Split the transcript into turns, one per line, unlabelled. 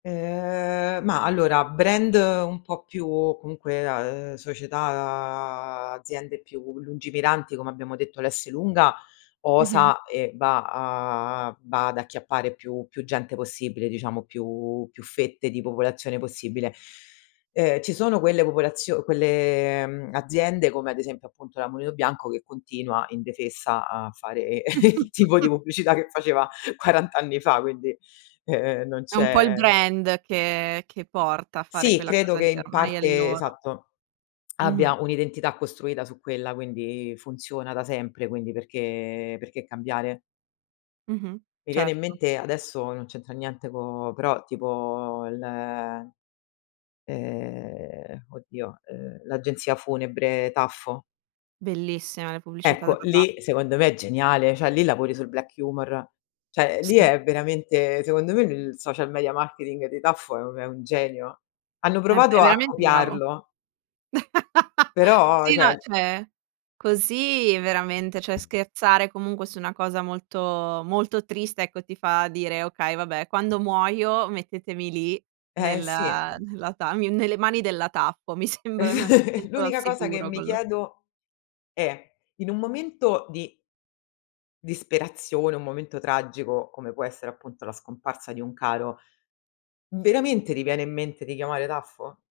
Ehm, mah, allora, brand un po' più comunque a uhm, società aziende più lungimiranti, come abbiamo detto, l'Esselunga
Mh-mh.
osa e va a va ad acchiappare più più gente possibile, diciamo più più fette di popolazione possibile. Ehm, ci sono quelle popolazio quelle aziende come ad esempio appunto la Mulino Bianco, che continua indefessa a fare il tipo di pubblicità che faceva 40 anni fa, quindi, ehm, non
È un po' il
c'è
brand che che porta a fare
Sì,
quella
credo
cosa
che
lì,
in
ormai è il
parte
loro.
esatto,
Mh-mh.
abbia un'identità costruita su quella, quindi funziona da sempre, quindi perché perché cambiare?
Mh-mh.
Mi viene in
Certo.
mente adesso non c'entra niente co però tipo le ehm, oddio, uhm, l'agenzia funebre Taffo.
Bellissime le pubblicità
Ecco,
della Taf
lì secondo me è geniale, cioè lì lavori sul black humor. Cioè, lì
Sì.
è veramente secondo me, il social media marketing di Taffo è u è un genio. Hanno
È
provato
è
a
veramente bravo.
copiarlo però,
Sì, no,
cioè
cioè, così veramente cioè, scherzare comunque su una cosa molto molto triste, ecco, ti fa dire: "Okay, vabbè, quando muoio mettetemi lì
Eh, sì.
nella nella tamiu nelle mani della Taffo. Mi sembra me mi sento al
L'unica cosa che
sicuro
mi
con lo"
chiedo è: in un momento di disperazione, un momento tragico, come può essere appunto la scomparsa di un caro, veramente ti viene in mente di chiamare Taffo?